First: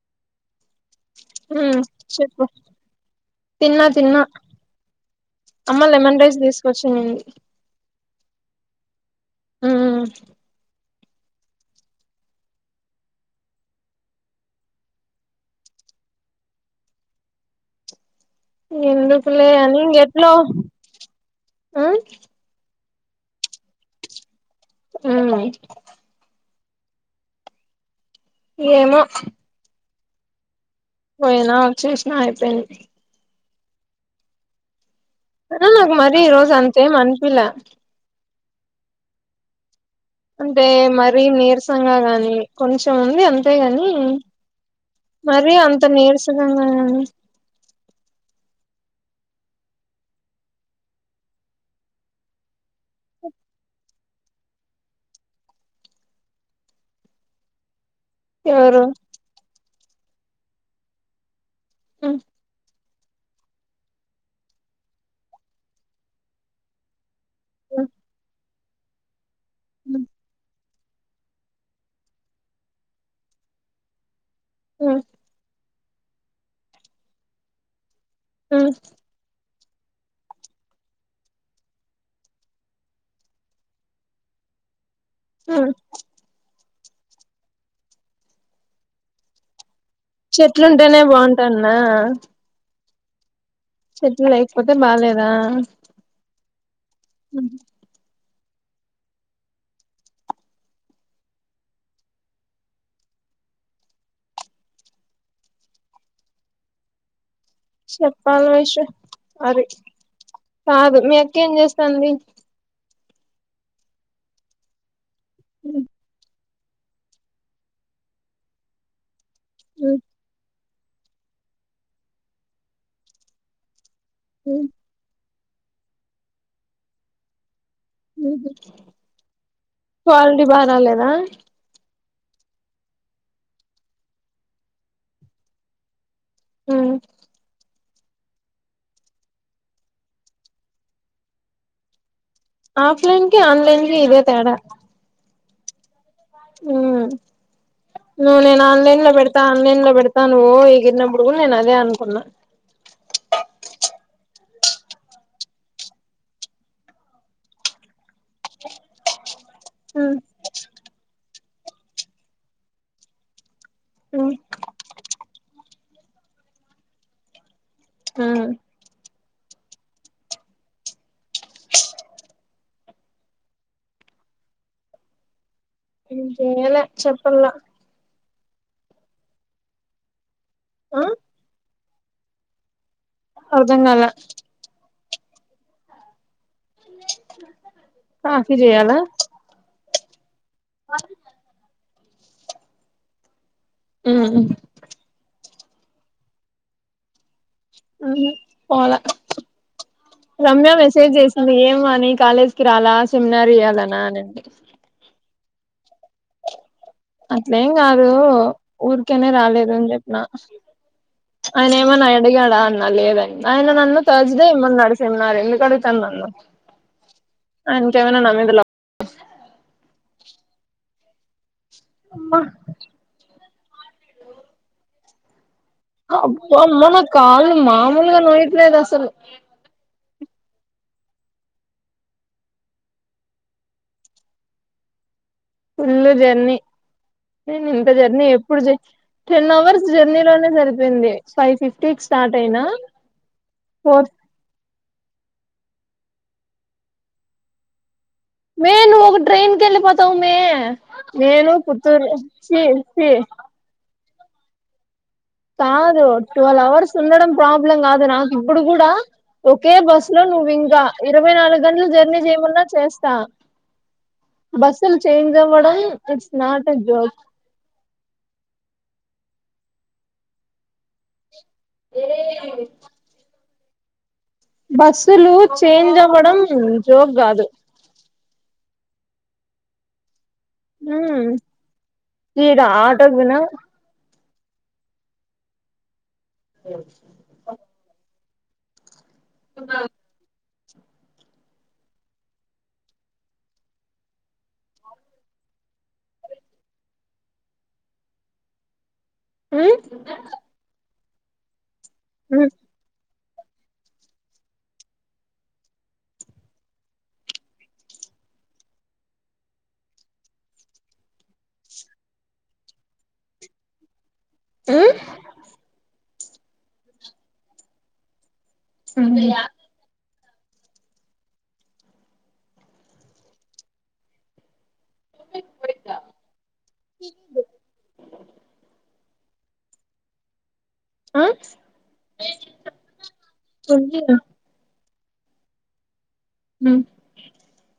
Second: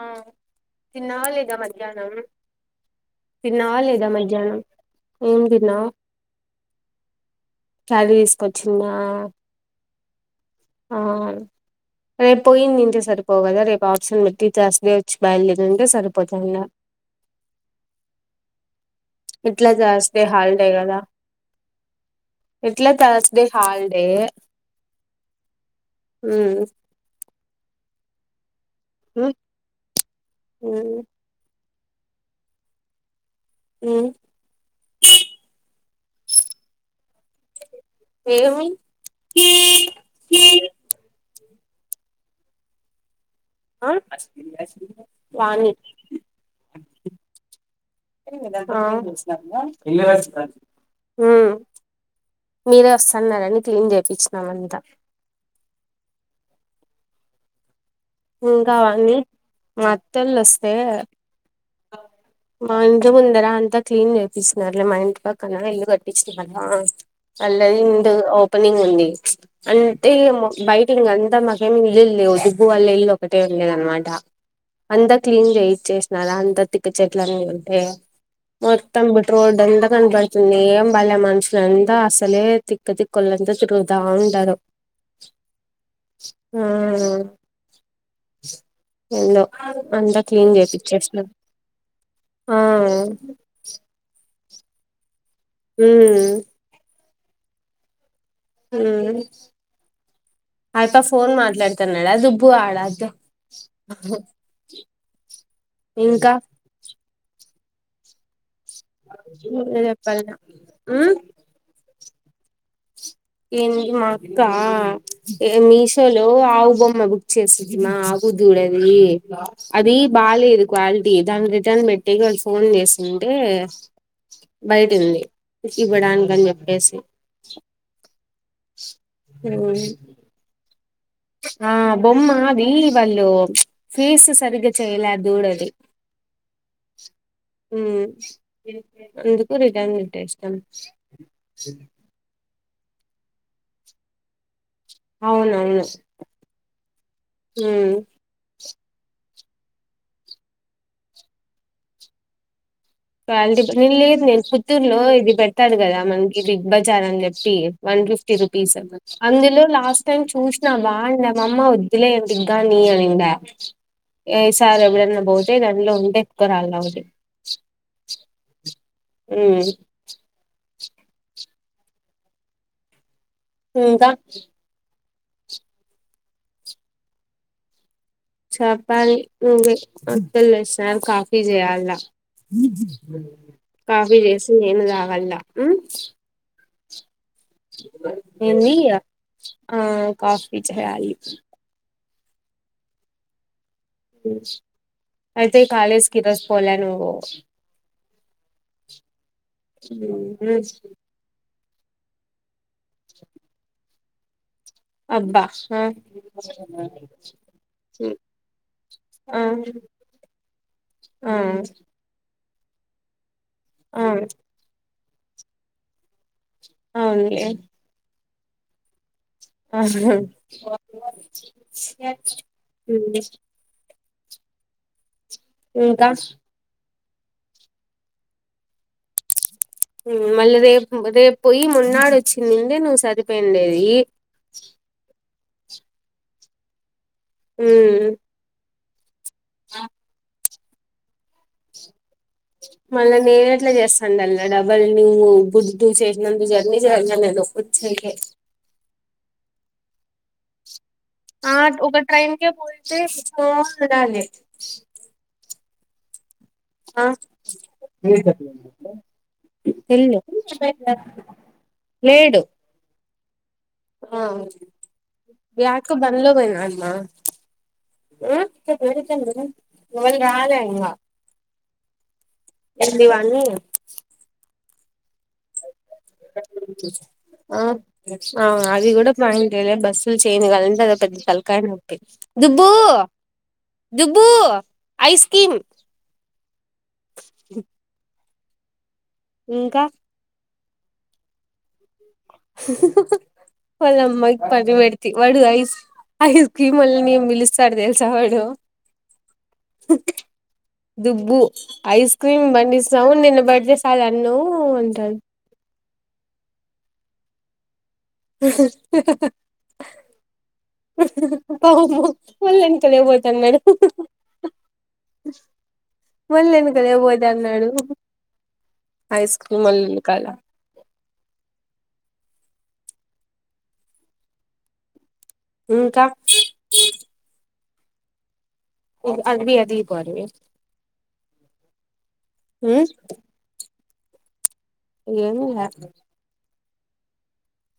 ఆ తిన్నావ లేదా ఉమ్ మధ్యాహ్నం చెప్పు తిన్నావా తిన్నా లేదా తిన్నా మధ్యాహ్నం ఏం అమ్మ తిన్నావ్ లెమన్ రైస్ తీసుకొచ్చినింది కారీ తీసుకొచ్చిందా ఆ హ రేపు పోయిందింటే సరిపో కదా రేపు ఆప్షన్ పెట్ టీచస్డ వచ్చి బయలుదేదంటే సరిపోతాలా [unintelligible] ఎందుకులే ఇట్లా అని జస్తే ఇంగెట్లో హల్ డే కదా ఉమ్ ఇట్లా చిస్తే హాలిడే ఆ ఉ ఏమో ఉమ్ ఉమ్, పోయినా వచేసినా అయిపోయింది అ సరే నాకు మరీ ఈ రోజు అంతేం అనిపిలే ఏమీ అంటే మర నీరసంగా గాని కొంచెం ఉంది అంత అంతే ని ఆ మరి వాణి అంత నీరసగంగా [unintelligible] మీరే వస్తున్నారని క్లీన్ చేయిచ్చినాం అంత ఇకా ఎవరు వాగి మ మత్తలు వస్తే ఉమ్ మా ఇంట్లో ముందర అంతా క్లీన్ చేయిస్తున్నారు మా ఇంట్ పక్కన ఇల్లు కట్టించిన వాళ్దా అల్లది ఉమ్ ఇందు ఓపెనింగ్ ఉంది అంటే యీ బయట అంతా మాకేమి ఇల్లు లేవు దుగబగు వాళ్ళ ఇల్లు ఒకటే వుండే అనమాట ఉమ్ అంతా క్లీన్ చే చేసిన అంత తిక్క చెట్లన్న ఉంటే ఉమ్ మొం రోడ్ పెంత కనపడుతుంది ఏం పళ్లేె మనుషులంతా అసలే తిక్క్కతికులంతా తిరుగుతా ఉంటారు ఆ ఆ ఎందో అంతా క్లీన్ చెట్లుంటేనే చేయిచ్చేస్తునామ్ బాగుంటాన్నా ఆ చె అయిపోతే బాలేదు హ అ [unintelligible] హ అయప్ప ఫోన్ మాట్లాడతాను నాడా దుబ్బు ఆడాదు [unintelligible] ఇంకా చెప్పాలి విష హరి చెప్పాల కాదు మీ అక్కేం చేస్తాంది ఎంది మ అక్క ఏ మీషోలో పావు బొమ్మ బుక్ చేసమా ఆవు దూడది అది బాల క్వాలిటీ దాని రిటర్న్ పెట్టటికి వాళ్ళు ఫోన్ చేస్తుంటే బయటి ఉంది ఇకి బడన్గంజ అబ్ప్పేస ఉహు, క్వాలిటీ బా రాలేదా. ఆ బొమ్మ అది వాళ్ళు ఫేస్ సరిగ్గా చేయలే దూడ ది ఉమ్ అందుకు రిటర్న్ పెట్టేసినాం ఆఫ్లైన్ కి, ఆన్లైన్కి ఇదే తేడా అవునవును ఉమ్ నువ్వు నేన్ ఆన్లైన్ లో పెడతా ఆన్లైన్ లో పెడాత ఓ ఎగిరిన్నప్పుడు కూడా నేను అదే అనుకున్నా. క్వాలిటీ నేను లేదు నేను పుత్తూరులో ఇది పెడతాడు కదా మనకి బిగ్ బజార్ అని చెప్పి వాల్ వన్ ఫిఫ్టీ రూపీస్ అందులో లాస్ట్ టైమ్ చూసిన బాగుండ మామ్మ వద్దులే దిగగా న అనిండ ఈ సార్ ఎప్పుడన్నా పోతే దాన్లో ఉంటే ఎత్కు రావాలన్న ఒకటి హ్మ్మ్ హ్మ్ క ఎమ్ లే చెప్పలా చెప్పాలి నువ్వే అత్తోళ్ళు లెగిసినారు ఆ కాఫీ చేయాలాల అర్ధం కాల కాఫీ చేసి నేనుతగల కాఫీ ఎంది, చేయాలా ఆ కాఫీ చేయాలి అయితే కాలేజ్ కి ఈరోజ్ పోలే నువ్వు ఉహు పోలా ఉమ్ రమ్య మెసేజ్ చేసింది ఏమ అని కాలేజ్ కిరాలా సెమినార్ ఇయాలనా అన్నండి అబ్బ ఉ అట్లేం కాదు ఊరికేనే రాలేదు ఆ అని చెప్పిన. ఆ అనేమనా అడిగ్ అన్నా లేదండి ఆయన నన్ను ఆ తజదే ఇవమనాడు సెమినార్ ఎందుకు అడుగుతాడు నన్ను అవునులే ఆయనకి ఏవైనా నా మీద లవ్ అమ్మా ఆహు ఇంకా అబ్బ అమ్మ నా కాళ్ళు మామూలుగా నోయ్యట్లేదు అసలు మళ్ళీ రేపు రేపు పోయి మన్నాడు వచ్చిందిండే నువ్వు సరిపోయిండేది. ఫుల్ జర్నీ నేను ఇంత ఉమ్, జర్నీ ఎప్పుడు చేయ్ టెన్ అవర్స్ జర్నీ లోనే సరిపోయింది ఫైవ్ ఫిఫ్టీ మళ్ళా నేను ఎట్లా చేస్తానల్ డబ్బు రి ను బుద్బు చే నందు జర్నీ చే అమే నువ్వు ట్రైన్ కేలీపోతావు అమే నేను ఆ కుత్తూ చి చి పోస్టడేలీ కాదు ట్వల్వ్ అవర్స్ ఆ ఉండడం ప్రాబ్లం కాదు నాకు ఇప్పుడు కూడా ఒకే బస్ వెళ్ళు లో నువ్ ఇంకా ఇరవై ఇవై నాలుగు గంటలు జర్నీ లేడు చేయమన్నా చేస్తా ఆ బస్సులు చేంజ్ అవ్వడం బ్యాక్కు బందలో ఇట్స్ పోయిన నాట్ ఎ అమ్మా జోక్ ఉమ్ ఇవాళ రాలే ఇంగ ఎంటి ఇవన్నీ బస్సులు చేంజ్ అవ్వడం జోక్ కాదు అ అది కూడా పాయింటెలే బస్సు తెనుగవాలంటే అది ఓ పెద్ద హ్మ్ తలకైనొప్పి ఈడ దుబ్బు ఆటోకు పోయిన దుబ్ బ్బు ఐస్క్రీమ్ ఓ ప సి ఇంకా పదమ్మ ఇ పని పెడత వడు అయిస్ ఐస్ క్రీమ్ వాళ్లని ఎం పిలుస్తాడు తెలుసా వాడు ఊ దుబ్బు ఐస్ క్రీమ్ బండి సౌండ్ వినీ వెయిట్ చేస్తదీ అన్నో అంటాడు [unintelligible] పోతాన్నడు ఆ మళ్ళీ వెనకలే పోత అన్నాడు ఐస్ క్రీమ్ అన్న వెనుకాల ఇంకా ఆది ఆదిపో ఆది ఆ [unintelligible] ఏమో లేకపోతే హు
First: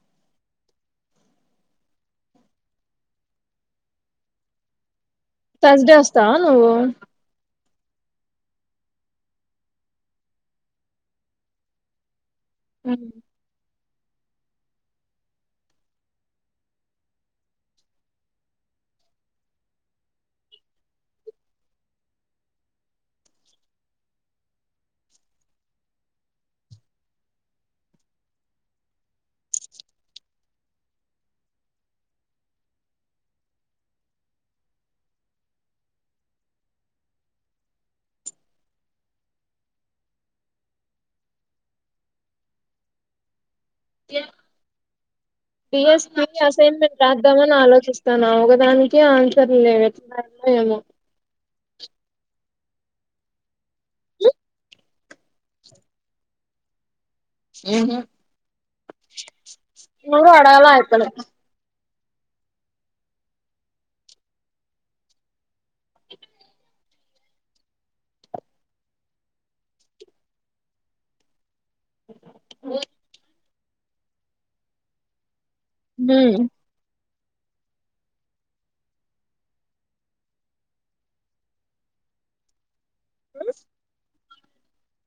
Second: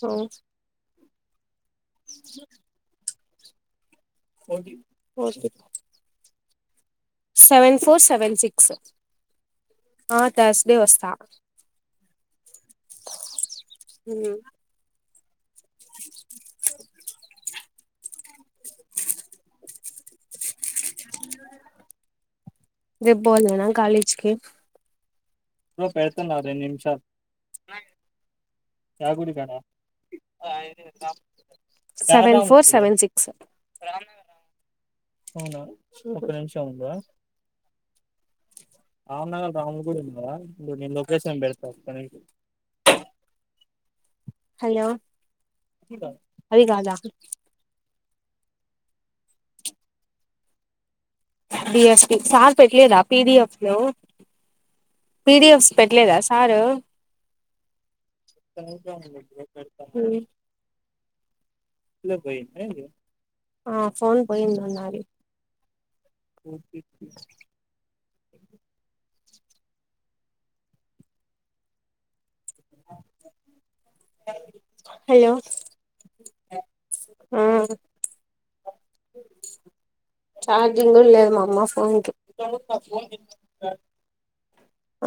సోక్స్ సో కొటి తర్సడే వస్తావా నువ్వు సెవెన్ ఫోర్ సెవెన్ సిక్స్ ఆ తర్స్ డే వస్తా హు రేపు బోలానా కాలేజ్ కి బ్రో పెడుతన్నా రెండు నిమిషాలు యా గుడి కాడా సెవెన్ ఫోర్ సెవెన్ సిక్స్ అవునా ఒక నిమిషం ఉండు అమ్నగల్ రామునీ గుడి ఉందా ఉండు నేను లోకేషన్ బెడతా ఒక్క నిమిషం హలో యుగో సేమ్ అది కాదా అసైన్మెంట్ రాద్దామని ఆలోచిస్తాన్న ఒక దానికి ఆన్సర్ లేవు ఎట్లా రాయాలో ఏమో బీఎస్పీ సార్ పెట్టలేదా పిడిఎఫ్ లో పీడిఎఫ్స్ పెట్టలేదా సారు ఉహు ఎవరూ అడగలే అయ్యప్పని ఆ ఫోన్ పోయింది అన్నాది కోపిప్పి ఓ అయ్యో నో ఆ చార్జింగ్ కూడా లేదు మామ్మా ఫోన్కి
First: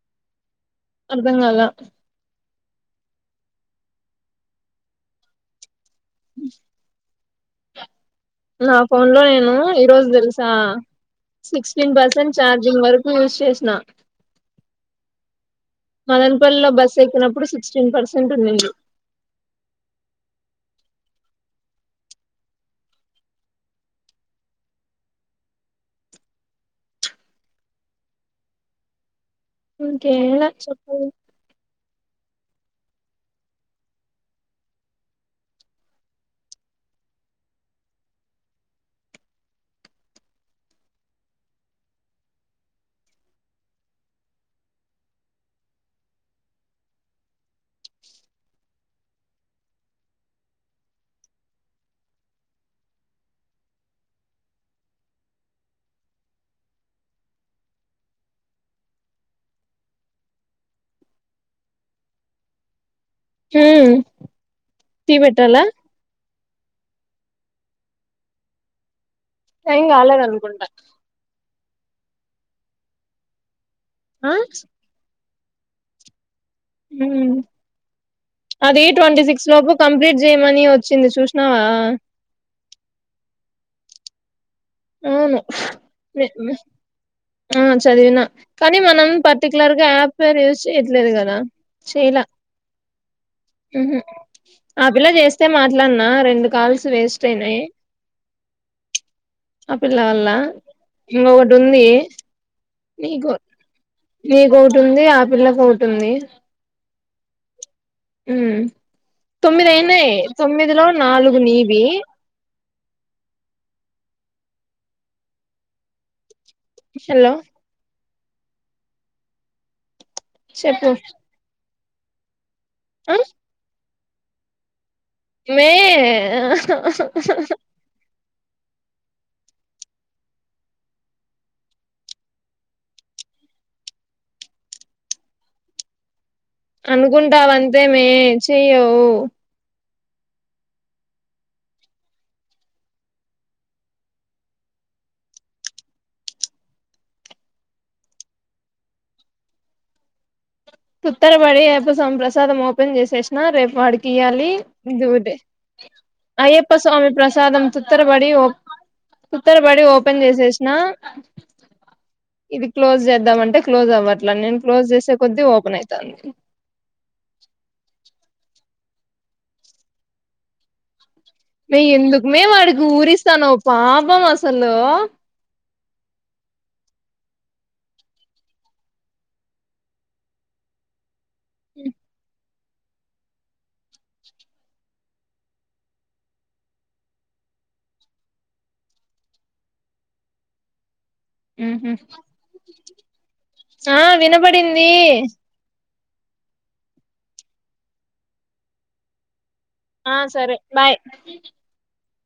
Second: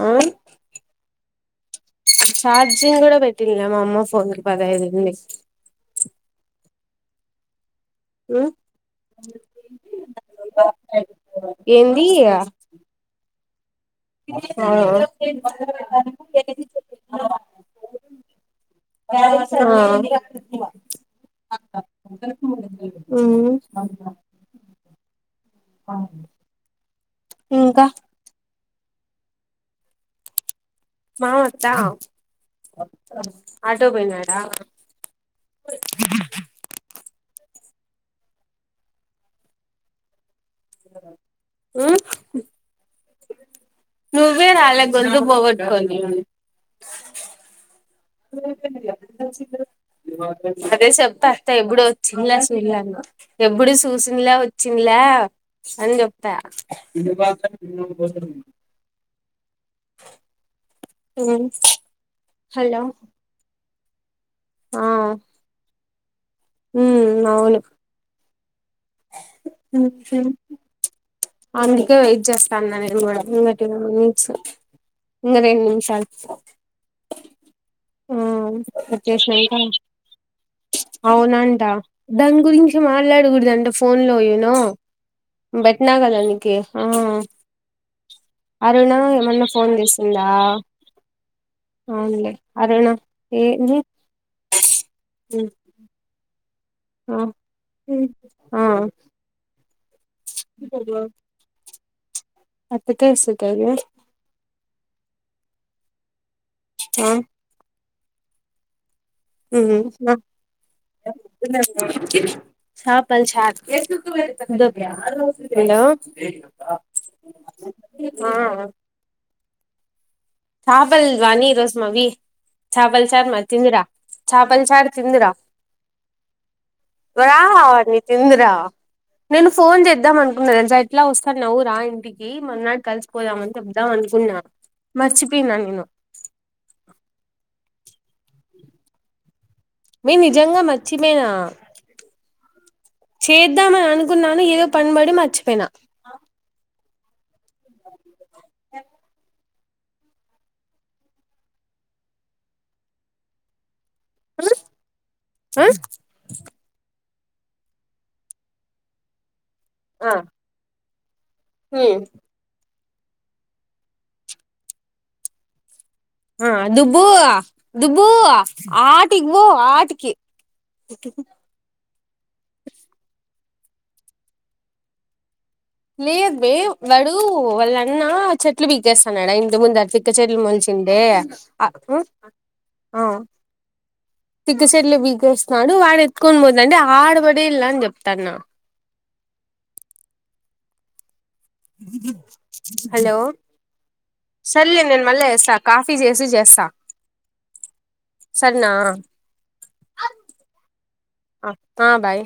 ఆ అర్థం కాలే ఛార్జింగ్ కూడా పెట్టిండ్లే మా అమ్మ ఫోన్ కి పదహైదు ఉంది బ నా ఫోన్ లో నేను ఈ రోజు తెలుసా సిక్స్టీన్ ఏంది పర్సెంట్ చార్జింగ్ వరకు యూజ్ చేసిన ఆ మదనపల్లిలో బస్ ఎక్కినప్పుడు సిక్స్టీన్ పర్సెంట్ ఉండింది ఆ [inaudible] ఆ ఊ ఇంకా ఇంకేం లే చెప్పు మామ అత్త ఆటోకి పోయినాడా ఆ నువ్వే రా అలా గొంతు పోగొట్టుకొని నువ్వేనా అన్నిటికి సిద్ధం సరే చెప్తా ఎప్పుడు వచ్చింది అసలు ఇల్లంతా ఎప్పుడు చూసిందిలే వచ్చిందిలే ఆ సరే చెప్తా మ్మ్ హలో మ్మ్ హ్ టీ పెట్టాలా మ్మ్ అవును ఏం కాలేదు అనుకుంట అందుకే వెయిట్ చేస్తా అన్నా నేను కూడా టు మినిట్స్ ఆ ఉన్నదే రెండు నిమిషాలు మ్మ్ హ్హ్ ఆ అది ట్వంటీ సిక్స్ వచ్చేసినంక లోపు కంప్లీట్ చేయమని వచ్చింది చూసినావా మాట్లాడకూడదు అంటే ఫోన్ లోను అవును పెట్టిన కదా అందుకే ఆ చదివినా కానీ మనం ఫోన్ పర్టికులర్ గా యాప్ చేసిందా పేరు యూజ్ చేయట్లేదు కదా చేయలా అవునులే అదేనా ఏంది ఊహూ ఆ పిల్ల చేస్తే మాట్లాడిన రెండు కాల్స్ ఆ వేస్ట్ అయినయ్ ఆ ఆ పిల్ల వల్ల ఇంకోటి ఉంది అత్తకే నీకు ఇస్తది నీకొకటి ఉంది ఆ పిల్లకు ఒకటి ఉంది ఆ మ్మ్ తొమ్మిది అయింది తొమ్మిదిలో నాలుగు నీవి హలో హలో ఆ చెప్పు చాపల్ చారు నాది ఇ రోజు చాపల్ ఆ చారు నచ్చింది గా తిందువు మే రా నేను ఫోన్ చేద్దాం అనుకున్న తెల్సా ఎట్లాగు వస్తాడులే రా ఇంటికి మనం కలిసిపోదాము అని చెప్దాం అనుకున్నా మరిచిపోయినా నేను అనుకుంటావు అంతే గాని చెయ్యవు నేను నిజంగా మర్చిపోయిన చేద్దామని అనుకున్నాను ఏదో పనిబడి మర్చిపోయినా తొందరపడి అయ్యప్ప స్వామి ప్రసాదం ఓపెన్ చేసేసినా రేపు వాడికి ఇయ్యాలి ఇది ఒకటి ఆ అయ్యప్ప స్వామి ప్రసాదం తొందరపడి ఓపెన్ చేసేసిన మ్మ్ ఇది క్లోజ్ చేద్దామంటే క్లోజ్ అవ్వట్లే నేను క్లోజ్ చేసే కొద్ది ఓపెన్ అయి ఆ దుబ్బు దుబ్బు ఆడికి పొ ఆడికి వే ఎందుకమ్మి వాడికి ఊరిస్తన్నావు పాపం అసలు లేదు వే వాడు వాళ్ళన్నా చెట్లు బీకేస్తాన్నడా ఇంటి ముందు అ పిచ్చి చెట్లు మొలిచినవి ఉండే ఆ పిచ్చి చెట్లు పికేస్తున్నాడు వాడు ఎత్తుకొని పోతుంటే ఆడపడేయిళ్ళి అని చెప్తాన్న ఉహు హలో ఆ సార్ వినబడింది నేను మళ్ళ చేస్తా కాసేపాగి టిఫిన్ చేసి చేస్తా సరేనా ఆ సరే బాయ్ అక్క బాయ్